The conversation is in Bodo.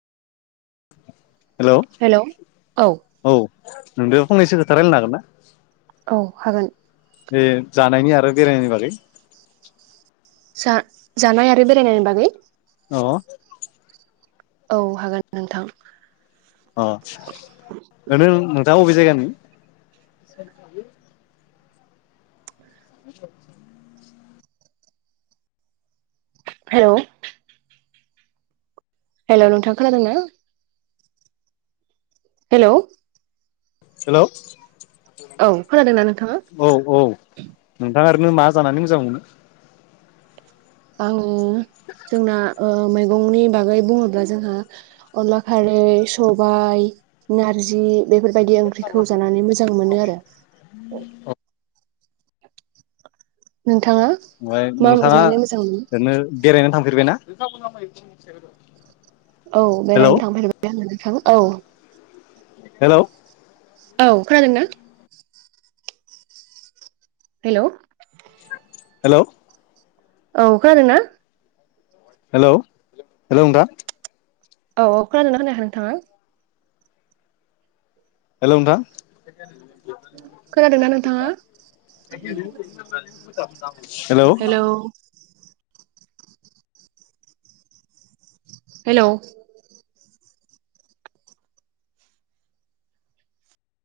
हेलौ औ नोंदो फंनैसो खोथा रायलायनो हागोन ना? औ हागोन। ए जानायनि आरो बेरायनायनि बागै सार जानाय आरो बेरायनायनि बागै अ औ हागोन नोंथां। अ ओरैनो नोंथाङा अबे जायगानि [unintelligible] आ हेलौ हेलौ नोंथां खोनादों ना? हेलौ हेलौ औ खोनादों नों औ औ ओम थां ओरैनो मा जानानै मोजां मोनो। औ ओम जोंना ओ मैगंनि बागै बुङोब्ला जोंहा अनला खारै सबाय नारजि बेफोर बायदि ओंख्रिखौ जानानै मोजां मोन आरो। औ ओम ओमफ्राय नोंथाङा ओरैनो बेरायनो थांफेरबायना? [unintelligible] औ हेलौ बेरायनो थांफेरबाय आं नोंथां। औ हेलौ औ खोनादोंना। हेलौ हेलौ औ खोनादों ना। हेलौ हेलौ नोंथां। औ औ खोनादों ना खोनायाखै नोंथाङा? हेलौ खोनादोंना नोंथाङा नोंथां। Hello hello hello